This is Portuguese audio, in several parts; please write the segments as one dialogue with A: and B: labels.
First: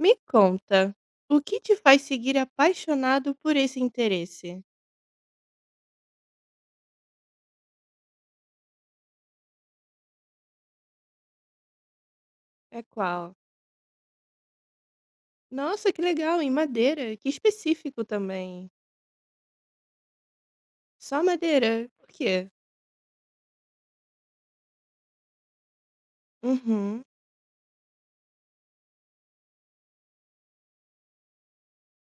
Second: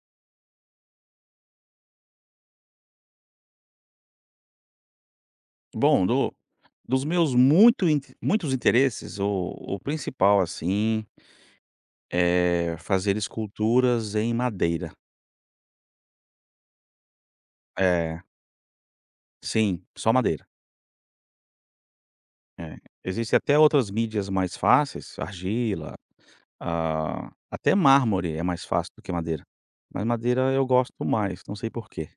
A: Me conta, o que te faz seguir apaixonado por esse interesse?
B: Bom, do dos meus muitos interesses, o principal, assim, é
A: É
B: fazer
A: qual?
B: esculturas em madeira.
A: Nossa, que legal, em madeira, que específico
B: É,
A: também.
B: sim, só madeira.
A: Só madeira? Por quê?
B: É. Existe até outras mídias mais fáceis, argila,
A: Uhum.
B: ah, até mármore é mais fácil do que madeira, mas madeira eu gosto mais, não sei por quê.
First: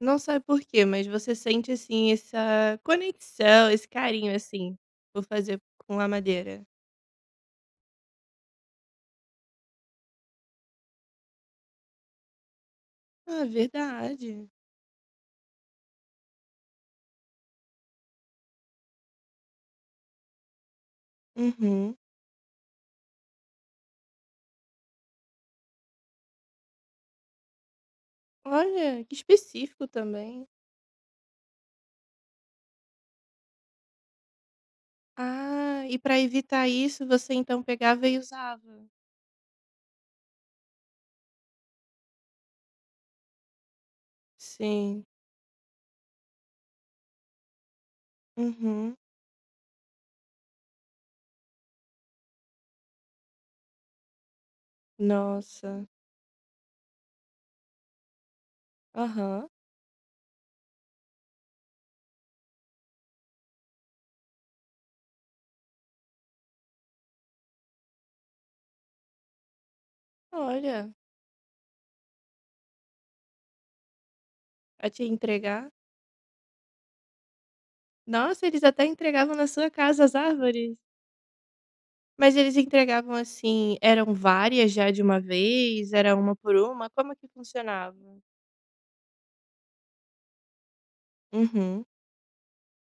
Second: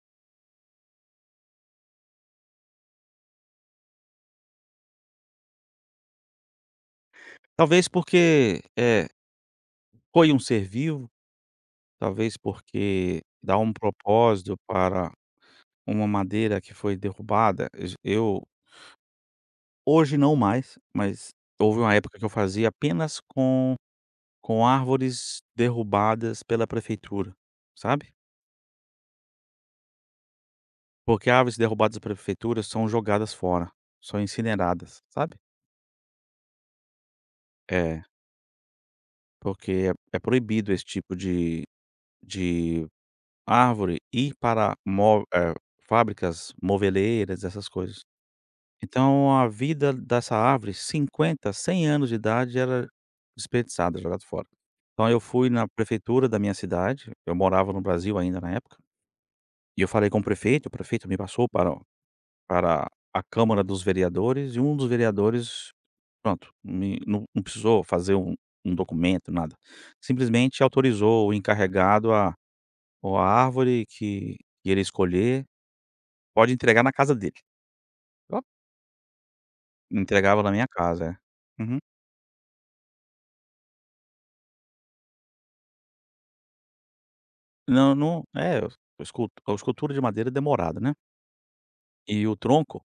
A: Não sabe por quê, mas você sente assim essa conexão, esse carinho assim por fazer com a madeira.
B: Talvez porque, foi um ser vivo, talvez porque
A: Ah,
B: dá um
A: verdade.
B: propósito para uma madeira que foi derrubada. J eu Hoje não mais, mas houve uma
A: Uhum.
B: época que eu fazia apenas com árvores derrubadas pela prefeitura, sabe.
A: Olha, que específico também.
B: Porque árvores derrubadas pela prefeitura são jogadas fora, são incineradas, sabe.
A: Ah, e para evitar isso, você então
B: É,
A: pegava e usava.
B: porque é proibido esse tipo de árvore ir para
A: Sim.
B: fábricas moveleiras, essas coisas.
A: Uhum.
B: Então a vida dessa árvore, 50, 100 anos de idade, era desperdiçada, jogada fora. Então eu fui na
A: Nossa.
B: prefeitura da minha cidade, eu morava no Brasil ainda na época,
A: Aham.
B: e eu falei com o prefeito. O prefeito me passou para a Câmara dos Vereadores, e um dos vereadores, pronto, me não não precisou fazer um documento, nada. Simplesmente
A: Olha,
B: autorizou o encarregado a árvore que ele
A: a te
B: escolher,
A: entregar.
B: pode entregar na casa dele. Ó,
A: Nossa, eles até entregavam na sua casa as
B: entregava na minha
A: árvores.
B: casa, é. Uhum.
A: Mas eles entregavam assim, eram várias já de uma vez? Era uma por uma? Como que
B: Não,
A: funcionava?
B: não é, a escultura de madeira é demorada, né.
A: Uhum.
B: E o tronco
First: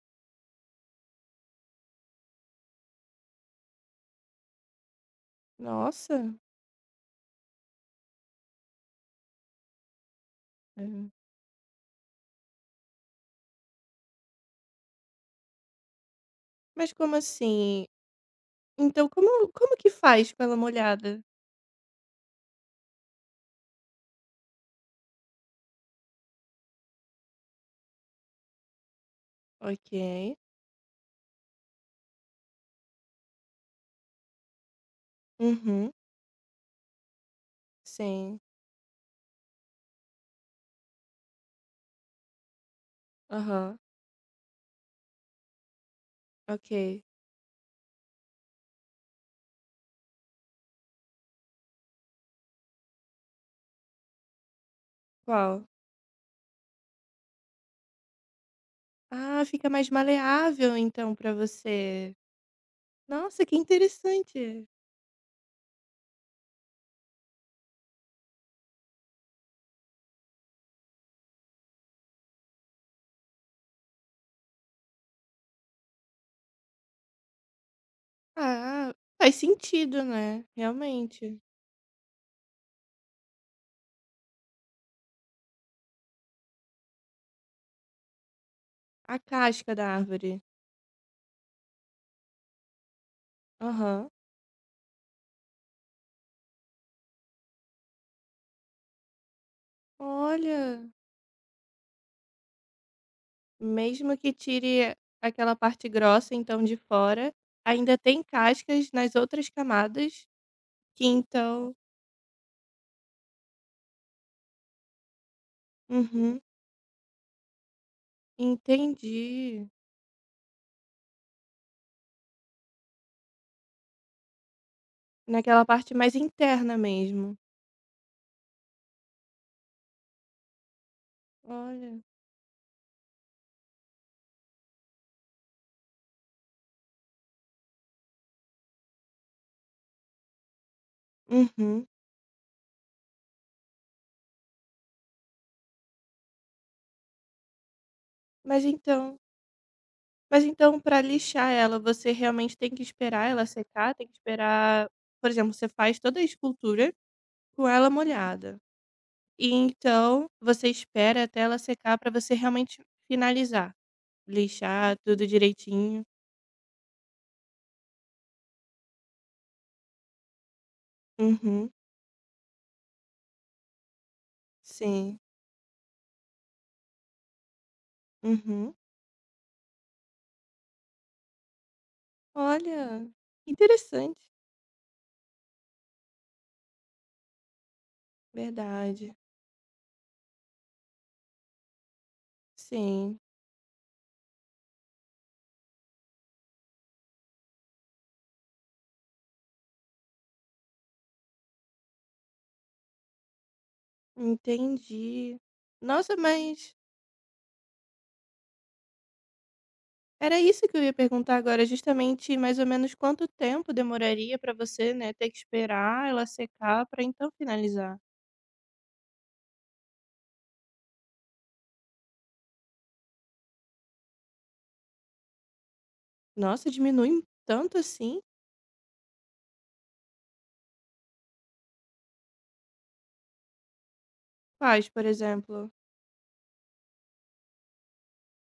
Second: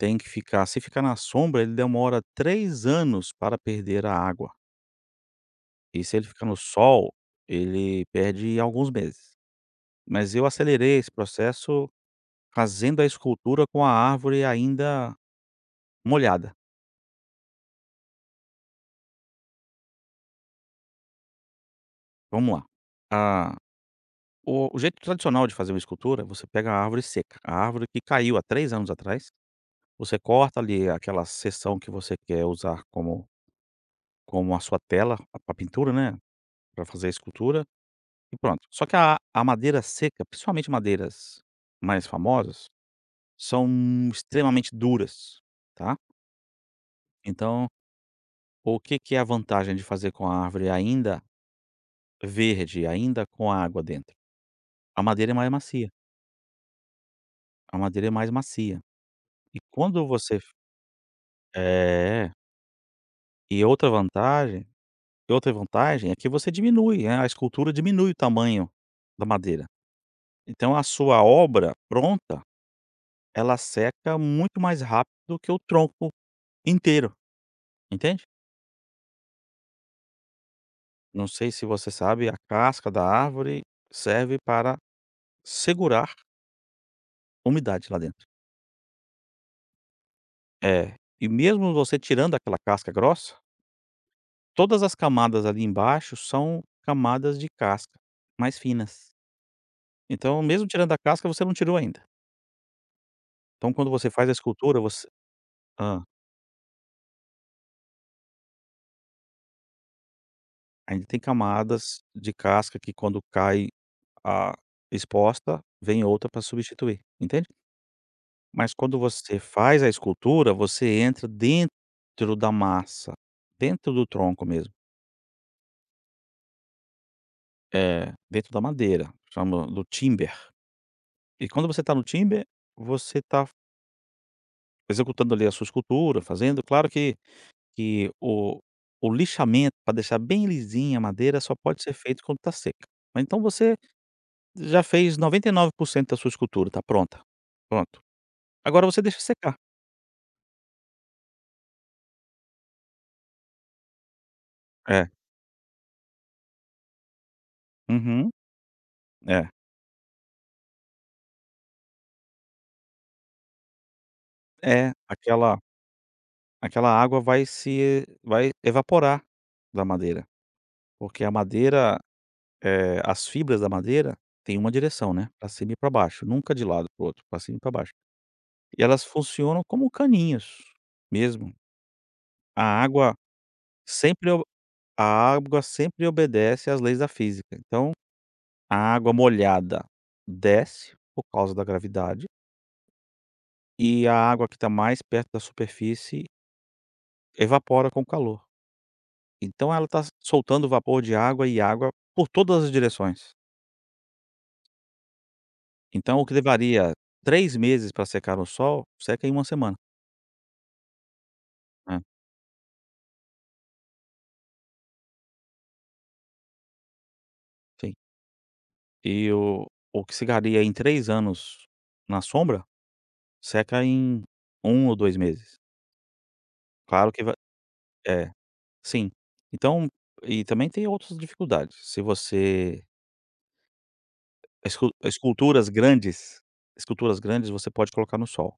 B: tem que ficar. Se ficar na sombra, ele demora 3 anos para perder a água, e se ele
A: Nossa.
B: ficar no sol, ele perde alguns meses. Mas eu
A: É.
B: acelerei esse processo fazendo a escultura com a árvore ainda molhada.
A: Mas como assim? Então como que faz com ela molhada?
B: Vamos lá. Ah, o jeito tradicional de fazer uma escultura: você pega a árvore seca, a árvore que caiu há 3 anos atrás,
A: Ok.
B: você corta ali aquela seção que você quer usar como a sua tela, a
A: Uhum.
B: pintura, né, para fazer a escultura, e
A: Sim.
B: pronto. Só que a madeira seca, principalmente madeiras mais famosas, são
A: Aham.
B: extremamente duras, tá.
A: Ok.
B: Então, o que que é a vantagem de fazer com a árvore ainda verde, ainda com a água dentro? A madeira é mais
A: Qual?
B: macia, a madeira é mais macia.
A: Ah,
B: E
A: fica mais
B: quando você f
A: maleável então pra você.
B: é.
A: Nossa, que
B: E outra
A: interessante.
B: vantagem, é que você diminui, né, a escultura diminui o tamanho da madeira. Então a sua obra pronta, ela seca muito mais rápido do que o tronco inteiro, entende?
A: Ah, faz sentido, né,
B: Não
A: realmente.
B: sei se você sabe, a casca da árvore serve para segurar umidade lá dentro.
A: A casca da árvore.
B: É, e mesmo você tirando aquela casca grossa,
A: Aham.
B: todas as camadas ali embaixo são camadas de casca mais finas. Então, mesmo
A: Olha,
B: tirando a casca, você não tirou ainda. Então, quando você
A: mesmo
B: faz
A: que
B: a escultura,
A: tire
B: você
A: aquela parte
B: hã,
A: grossa, então, de fora, ainda tem cascas nas outras camadas que
B: ainda tem
A: então
B: camadas de casca que, quando cai a exposta, vem outra
A: uhum,
B: para substituir, entende? Mas quando você
A: entendi.
B: faz a escultura, você entra dentro da massa, dentro do tronco mesmo,
A: Naquela parte mais interna mesmo.
B: dentro da madeira, chama do timber. E quando você está
A: Olha.
B: no timber, você está executando ali a sua escultura, fazendo, claro, que o lixamento para deixar bem lisinha a madeira só pode
A: Uhum.
B: ser feito quando está seca. Mas então você já fez 99% da sua escultura, está pronta. Pronto.
A: Mas
B: Agora você
A: então
B: deixa secar.
A: mas então para lixar ela, você realmente tem que esperar ela secar? Tem que esperar,
B: É.
A: por exemplo, você faz toda a escultura com ela
B: Uhum.
A: molhada.
B: É.
A: E então você espera até ela secar para você realmente finalizar,
B: É,
A: lixar tudo
B: aquela
A: direitinho.
B: aquela água vai se vai evaporar da madeira, porque a
A: Uhum,
B: madeira, as fibras da madeira têm uma direção,
A: sim.
B: né, para cima e para baixo, nunca de lado para o outro, para cima e para baixo.
A: Uhum.
B: E elas funcionam como caninhos mesmo. A
A: Olha,
B: água
A: interessante.
B: sempre o a água sempre obedece às leis da física. Então, a água
A: Verdade.
B: molhada desce por causa da gravidade,
A: Sim,
B: e a água que está mais perto da superfície evapora com o calor. Então ela está soltando vapor de água e água por todas as direções.
A: entendi. Nossa,
B: Então o que
A: mas
B: levaria 3 meses para secar no sol, seca em uma semana,
A: era isso que eu ia perguntar agora,
B: né,
A: justamente mais ou menos quanto tempo demoraria para você, né, ter que esperar ela secar para então
B: enfim.
A: finalizar.
B: E o que secaria em 3 anos na sombra, seca em 1 ou 2 meses.
A: Nossa,
B: Claro que
A: diminui
B: vai,
A: tanto assim?
B: é, sim. Então, e também tem outras dificuldades. Se você
A: Quais,
B: escu
A: por
B: esculturas
A: exemplo,
B: grandes esculturas grandes, você pode colocar no sol,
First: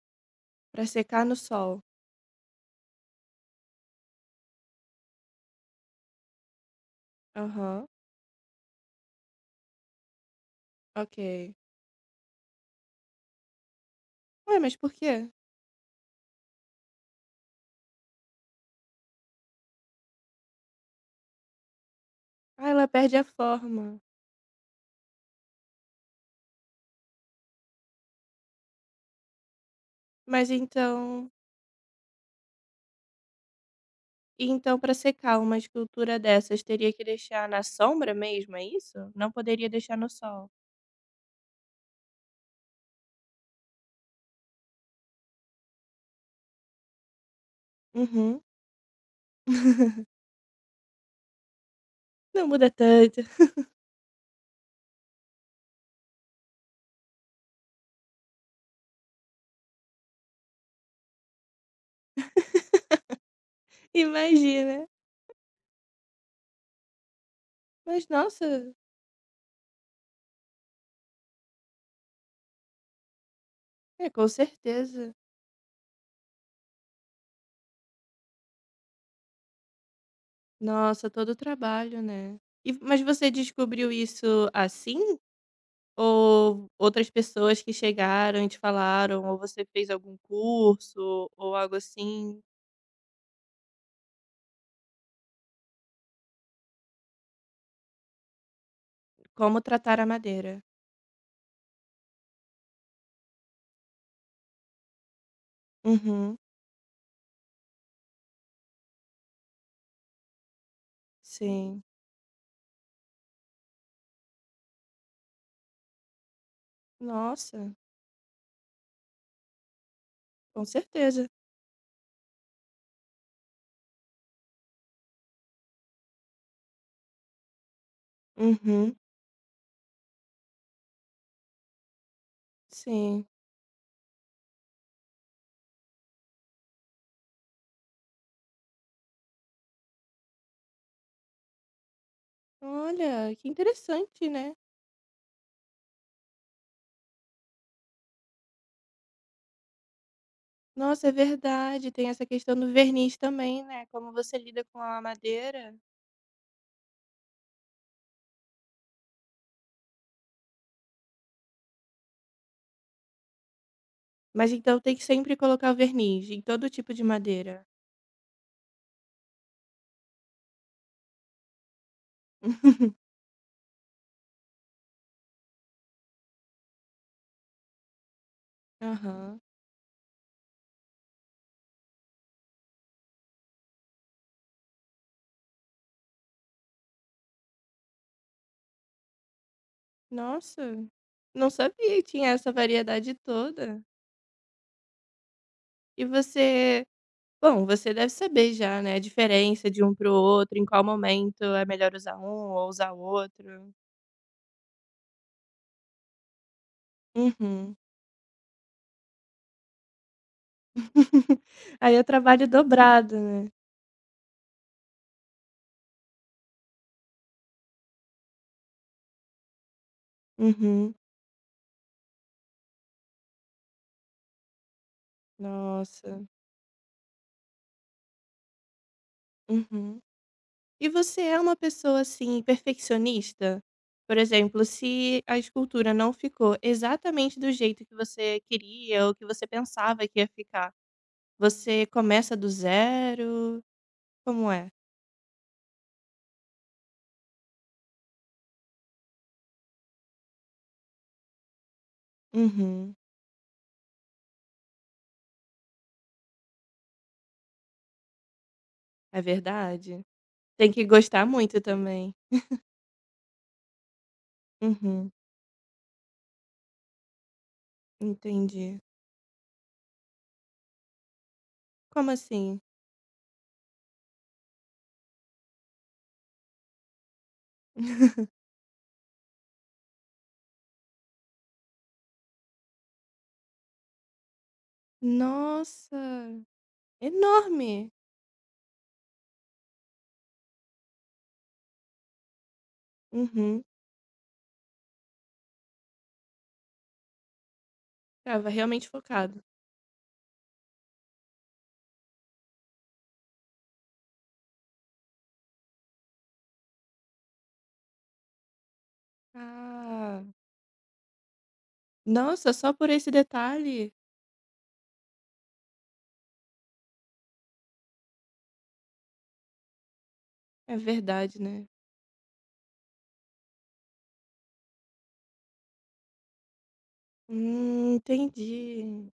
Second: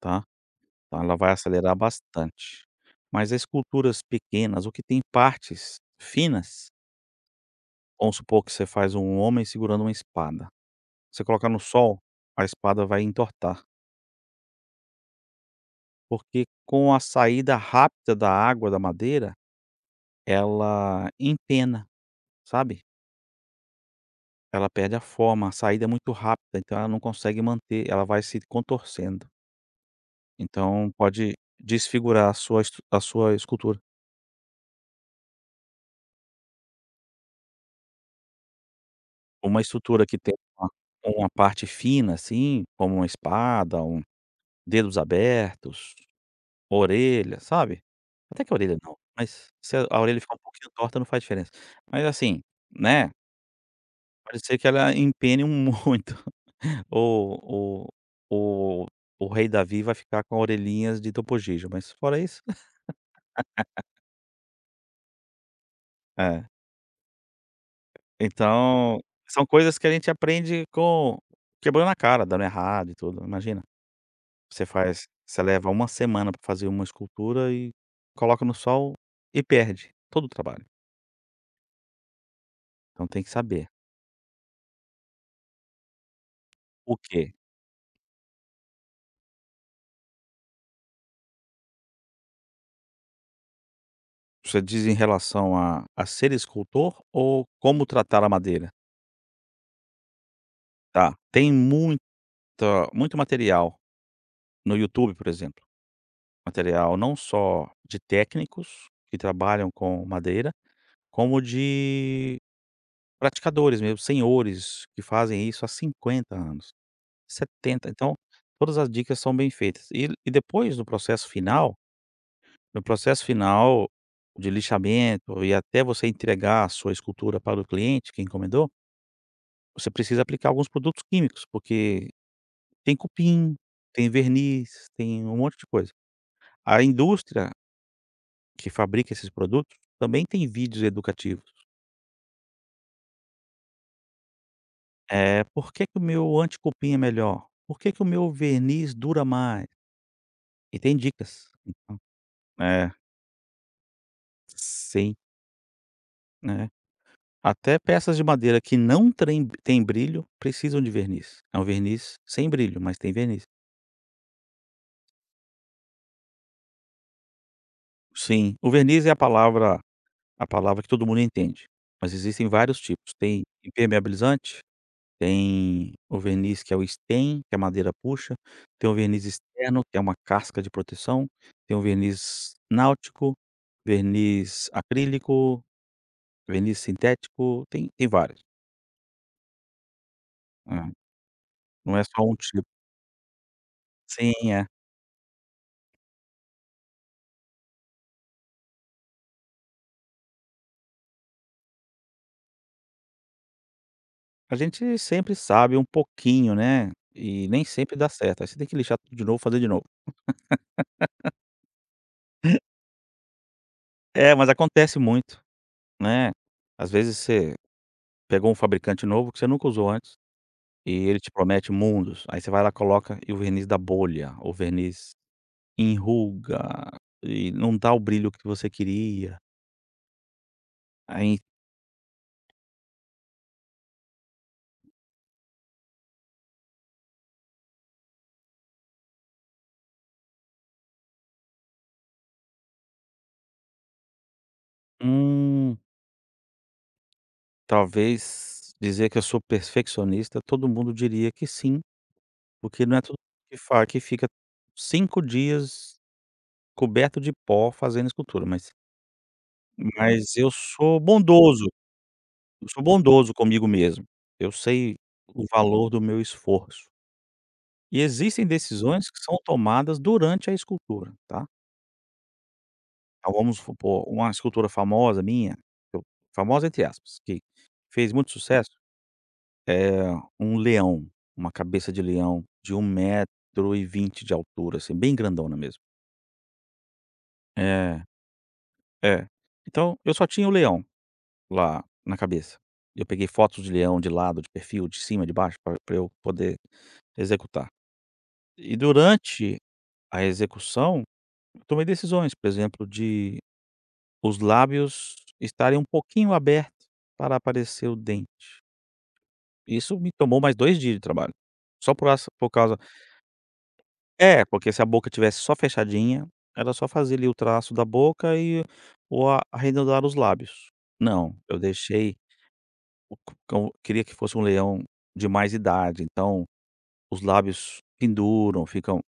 B: tá.
A: para
B: Então ela
A: secar
B: vai
A: no
B: acelerar
A: sol?
B: bastante. Mas as culturas pequenas, o que tem partes finas,
A: Aham.
B: vamos supor que você faz um homem segurando uma espada. Você colocar
A: Ok.
B: no sol, a espada vai entortar,
A: Ué, mas por quê?
B: porque com a saída rápida da água da madeira, ela empena,
A: Ah,
B: sabe?
A: ela perde a forma.
B: Ela perde a forma, a saída é muito rápida, então ela não consegue manter, ela vai se contorcendo.
A: Mas
B: Então
A: então,
B: pode desfigurar a sua estru a sua escultura.
A: e então para secar uma escultura dessas teria que deixar na sombra mesmo, é isso? Não
B: Uma
A: poderia deixar
B: estrutura
A: no
B: que tem
A: sol.
B: uma parte fina, assim, como uma espada, dedos abertos, orelha, sabe.
A: Uhum.
B: Até que a orelha não, mas se a orelha ficar um pouquinho torta, não faz diferença. Mas assim,
A: Não muda
B: né,
A: tanto.
B: pode ser que ela empene um muito. O o o o rei Davi vai ficar com orelhinhas de Topojijo, mas fora isso
A: Imagina.
B: é.
A: Mas nossa,
B: Então, são coisas que a gente aprende com quebrando a cara, dando errado e tudo, imagina.
A: é com certeza.
B: Você leva uma semana para fazer uma escultura e coloca no sol e perde todo o trabalho.
A: Nossa, todo o trabalho, né? E, mas
B: Então tem
A: você
B: que saber.
A: descobriu isso assim? Ou
B: O
A: outras
B: quê?
A: pessoas que chegaram e te falaram? Ou você fez algum curso ou algo assim?
B: Você diz em relação a ser escultor ou como tratar a madeira?
A: Como tratar a madeira.
B: Tá, tem muita muito material no YouTube, por exemplo,
A: Uhum,
B: material não só de técnicos que trabalham com madeira, como
A: sim.
B: de praticadores mesmo, senhores que fazem isso há 50 anos.
A: Nossa,
B: 70. Então, todas as dicas são bem feitas. E
A: com
B: depois do processo
A: certeza.
B: final, no processo final de lixamento, e até você entregar a sua escultura para o cliente que encomendou,
A: Uhum,
B: você precisa aplicar alguns produtos químicos, porque tem
A: sim.
B: cupim, tem verniz, tem um monte de coisa. A indústria que fabrica esses produtos também tem vídeos educativos.
A: Olha, que interessante, né?
B: É, "Por que que o meu anticupim é melhor? Por que que o meu verniz dura mais?" E tem
A: Nossa, é
B: dicas.
A: verdade,
B: Então
A: tem essa questão do
B: é,
A: verniz também, né, como você lida com a
B: sim,
A: madeira.
B: né. Até peças de madeira que não trem têm brilho precisam de verniz. É um verniz sem brilho, mas tem verniz.
A: Mas então tem que sempre colocar o verniz em todo tipo de madeira.
B: Sim, o verniz é a palavra que todo mundo entende, mas existem vários tipos. Tem impermeabilizante, tem o verniz que é o stain, que a madeira puxa, tem o verniz
A: Aham.
B: externo, que é uma casca de proteção, tem o verniz náutico, verniz acrílico, verniz sintético, tem vários.
A: Nossa,
B: É,
A: não sabia
B: não
A: que
B: é só
A: tinha
B: um
A: essa
B: tipo.
A: variedade toda.
B: Sim, é.
A: E você, bom, você deve saber já, né, a diferença de um para o outro, em qual momento é melhor usar um ou usar o outro.
B: A gente sempre sabe um pouquinho, né, e nem
A: Uhum.
B: sempre dá certo, aí você tem que lixar tudo de novo, fazer de novo.
A: Aí é trabalho dobrado, né.
B: É, mas acontece muito, né. Às vezes você pegou um fabricante novo que você nunca usou antes, e
A: Uhum.
B: ele te promete mundos, aí você vai lá, coloca e o verniz dá bolha, o verniz
A: Nossa.
B: enruga, e não dá o brilho que você queria.
A: Uhum. E você
B: Aí,
A: é uma pessoa, assim, perfeccionista? Por exemplo, se a escultura não ficou exatamente do jeito que você queria ou que você pensava que ia ficar, você começa do zero? Como é?
B: hum, talvez, dizer que eu sou perfeccionista, todo mundo diria que sim, porque
A: Uhum.
B: não é todo mundo que fica 5 dias coberto de pó fazendo escultura, mas
A: É verdade?
B: mas eu
A: Tem que
B: sou
A: gostar muito
B: bondoso,
A: também.
B: eu sou bondoso comigo mesmo. Eu sei
A: Uhum,
B: o valor do meu esforço. E existem
A: entendi.
B: decisões que são tomadas durante a escultura, tá.
A: Como assim?
B: Então vamos supor, uma escultura famosa minha, eu famosa entre aspas, que fez muito sucesso, é um leão, uma cabeça de leão de 1,20 m de altura, assim, bem grandona mesmo.
A: Nossa, enorme!
B: É, é. Então eu só tinha o leão. Lá na cabeça. Eu peguei fotos
A: Uhum,
B: de leão de lado, de perfil, de cima, de baixo, para eu poder executar.
A: estava
B: E
A: realmente focado.
B: durante a execução, eu tomei decisões, por exemplo, de os lábios estarem um pouquinho abertos para aparecer o dente. Isso me
A: Ah.
B: tomou mais 2 dias de trabalho, só por essa por
A: Nossa, só
B: causa
A: por esse detalhe?
B: é, porque se a boca tivesse só fechadinha, era só fazer ali o traço da boca ou arredondar os lábios.
A: É
B: Não,
A: verdade,
B: eu
A: né.
B: deixei. O c cão queria que fosse um leão de mais idade, então os lábios penduram, ficam,
A: Entendi.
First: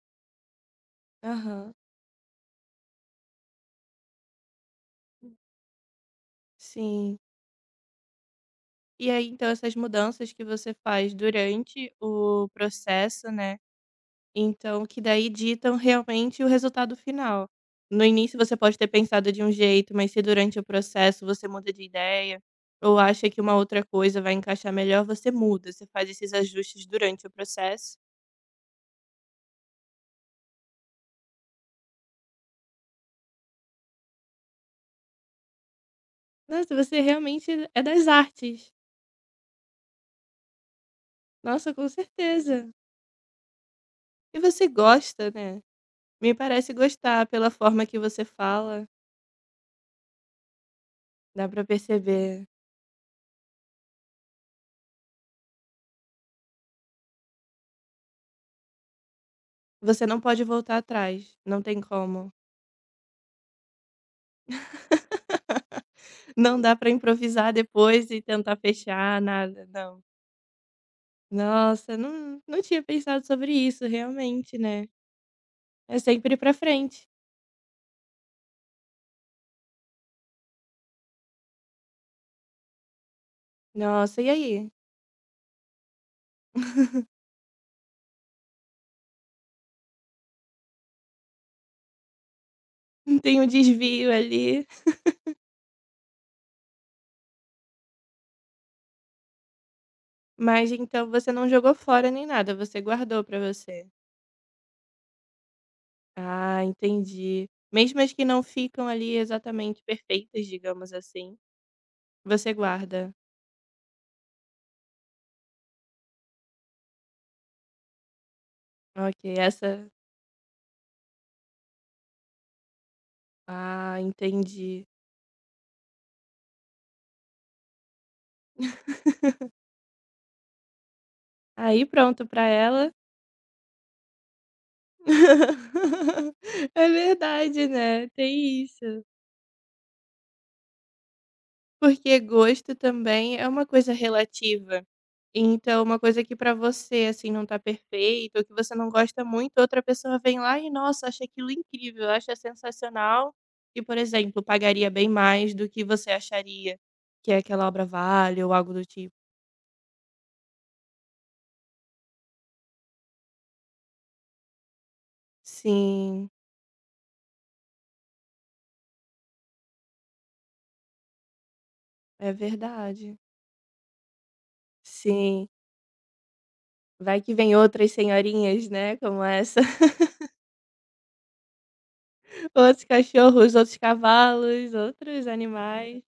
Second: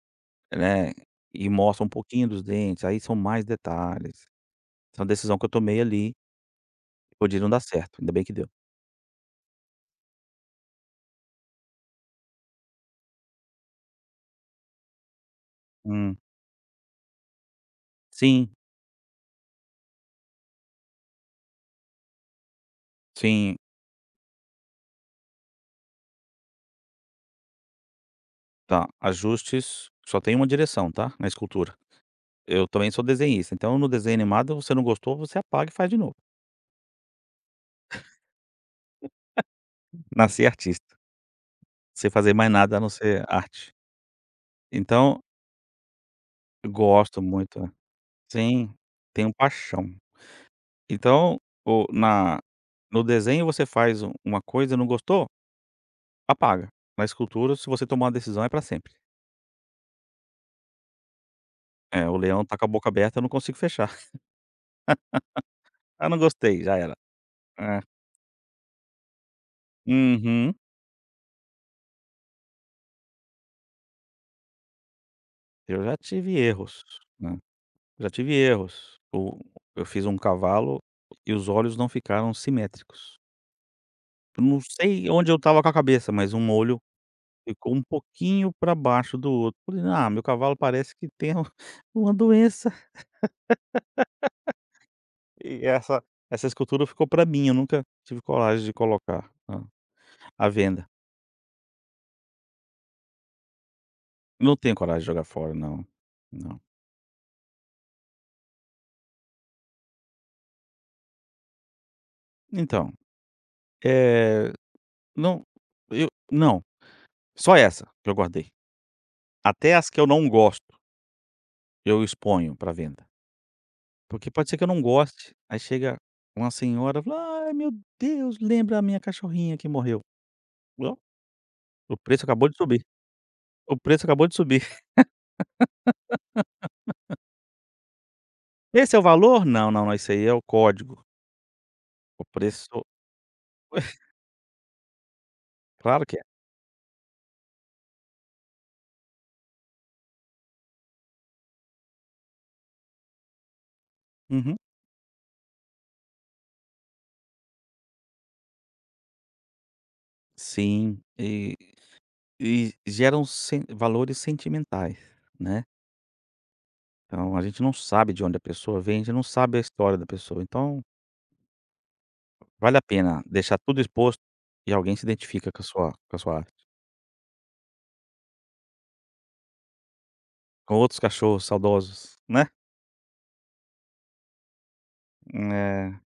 B: né, e
A: Aham,
B: mostram um pouquinho dos dentes, aí são mais detalhes. Essa é uma decisão que eu tomei ali,
A: sim.
B: podia não dar certo, ainda bem que deu.
A: E aí, então, essas mudanças que você faz durante o processo, né, então, que daí ditam
B: Hum.
A: realmente o resultado final. No início
B: Sim,
A: você pode ter pensado de um jeito, mas se durante o processo você muda de ideia ou acha que uma
B: sim,
A: outra coisa vai encaixar melhor, você muda, você faz esses ajustes durante o processo.
B: tá, ajustes só tem uma direção, tá, na escultura. Eu também sou desenhista, então no desenho animado você não gostou, você apaga e faz de novo.
A: Nossa, você realmente é das artes.
B: Nasci artista,
A: Nossa, com
B: sem fazer mais
A: certeza.
B: nada a não ser arte.
A: E você
B: Então,
A: gosta, né? Me
B: eu
A: parece
B: gosto
A: gostar pela
B: muito, né.
A: forma que você
B: Sim,
A: fala,
B: tenho paixão. Então,
A: dá pra
B: o na
A: perceber.
B: no desenho você faz uma coisa, não gostou? Apaga. Na escultura, se você tomar uma decisão, é pra sempre.
A: Você não pode voltar atrás, não tem
B: É, o
A: como.
B: leão tá com a boca aberta, eu não consigo fechar. "Ah, não
A: Não
B: gostei",
A: dá
B: já
A: para
B: era.
A: improvisar
B: É.
A: depois e tentar fechar nada, não.
B: Uhum.
A: Nossa, não tinha pensado sobre isso, realmente, né.
B: Eu
A: É
B: já
A: sempre
B: tive
A: pra
B: erros,
A: frente.
B: né, já tive erros. O Eu fiz um cavalo e os olhos não ficaram simétricos.
A: Nossa, e
B: Eu não
A: aí?
B: sei onde eu estava com a cabeça, mas um olho ficou um pouquinho pra baixo do outro. Falei: "Ah, meu cavalo parece que tem uma doença".
A: Tem um desvio ali,
B: E essa escultura ficou pra mim, eu nunca tive coragem de colocar a à
A: mas
B: venda.
A: então você não jogou fora nem nada, você guardou pra você.
B: Não tenho coragem de jogar fora, não, não.
A: Ah, entendi. Mesmo as que não ficam ali exatamente perfeitas, digamos assim, você
B: Então,
A: guarda.
B: é não, eu não, só essa que eu guardei.
A: Ok,
B: Até
A: essa
B: as que eu não gosto, eu exponho pra venda,
A: ah,
B: porque pode ser que eu não
A: entendi.
B: goste, aí chega uma senhora e fala: "Ai, meu Deus, lembra a minha cachorrinha que morreu". Ó,
A: Aí
B: o preço
A: pronto, pra
B: acabou de subir,
A: ela
B: o preço acabou de subir.
A: é verdade, né, tem
B: "Esse é o
A: isso.
B: valor?" "Não, não, não, isso aí é o código,
A: Porque
B: o
A: gosto
B: preço."
A: também é uma coisa relativa. Então uma
B: Claro que
A: coisa
B: é.
A: que pra você, assim, não tá perfeito ou que você não gosta muito, outra pessoa vem lá e, nossa, acha aquilo incrível, acha sensacional e, por exemplo,
B: Uhum.
A: pagaria bem mais do que você acharia que aquela obra vale ou algo do tipo.
B: Sim, e geram sen valores sentimentais, né.
A: Sim,
B: Então a gente não sabe de onde a pessoa vem, a gente não sabe a história da pessoa, então
A: é
B: vale a
A: verdade.
B: pena deixar tudo exposto e alguém se
A: Sim,
B: identifica com a sua arte,
A: vai que vem outras senhorinhas, né, como essa.
B: com outros cachorros saudosos, né.
A: Outros cachorros, outros cavalos, outros
B: Eh,
A: animais.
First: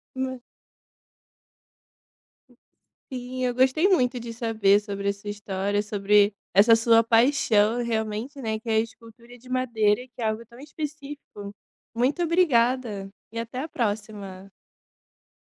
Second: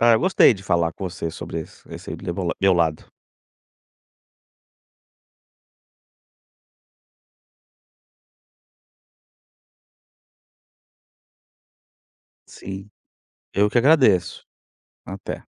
B: ah, eu
A: Ma
B: gostei de falar com você sobre esse meu lado.
A: sim, eu gostei muito de saber sobre a sua história, sobre essa sua paixão realmente, né, que é a escultura de madeira, que é algo tão específico. Muito
B: Sim,
A: obrigada e até a
B: eu que agradeço.
A: próxima.
B: Até.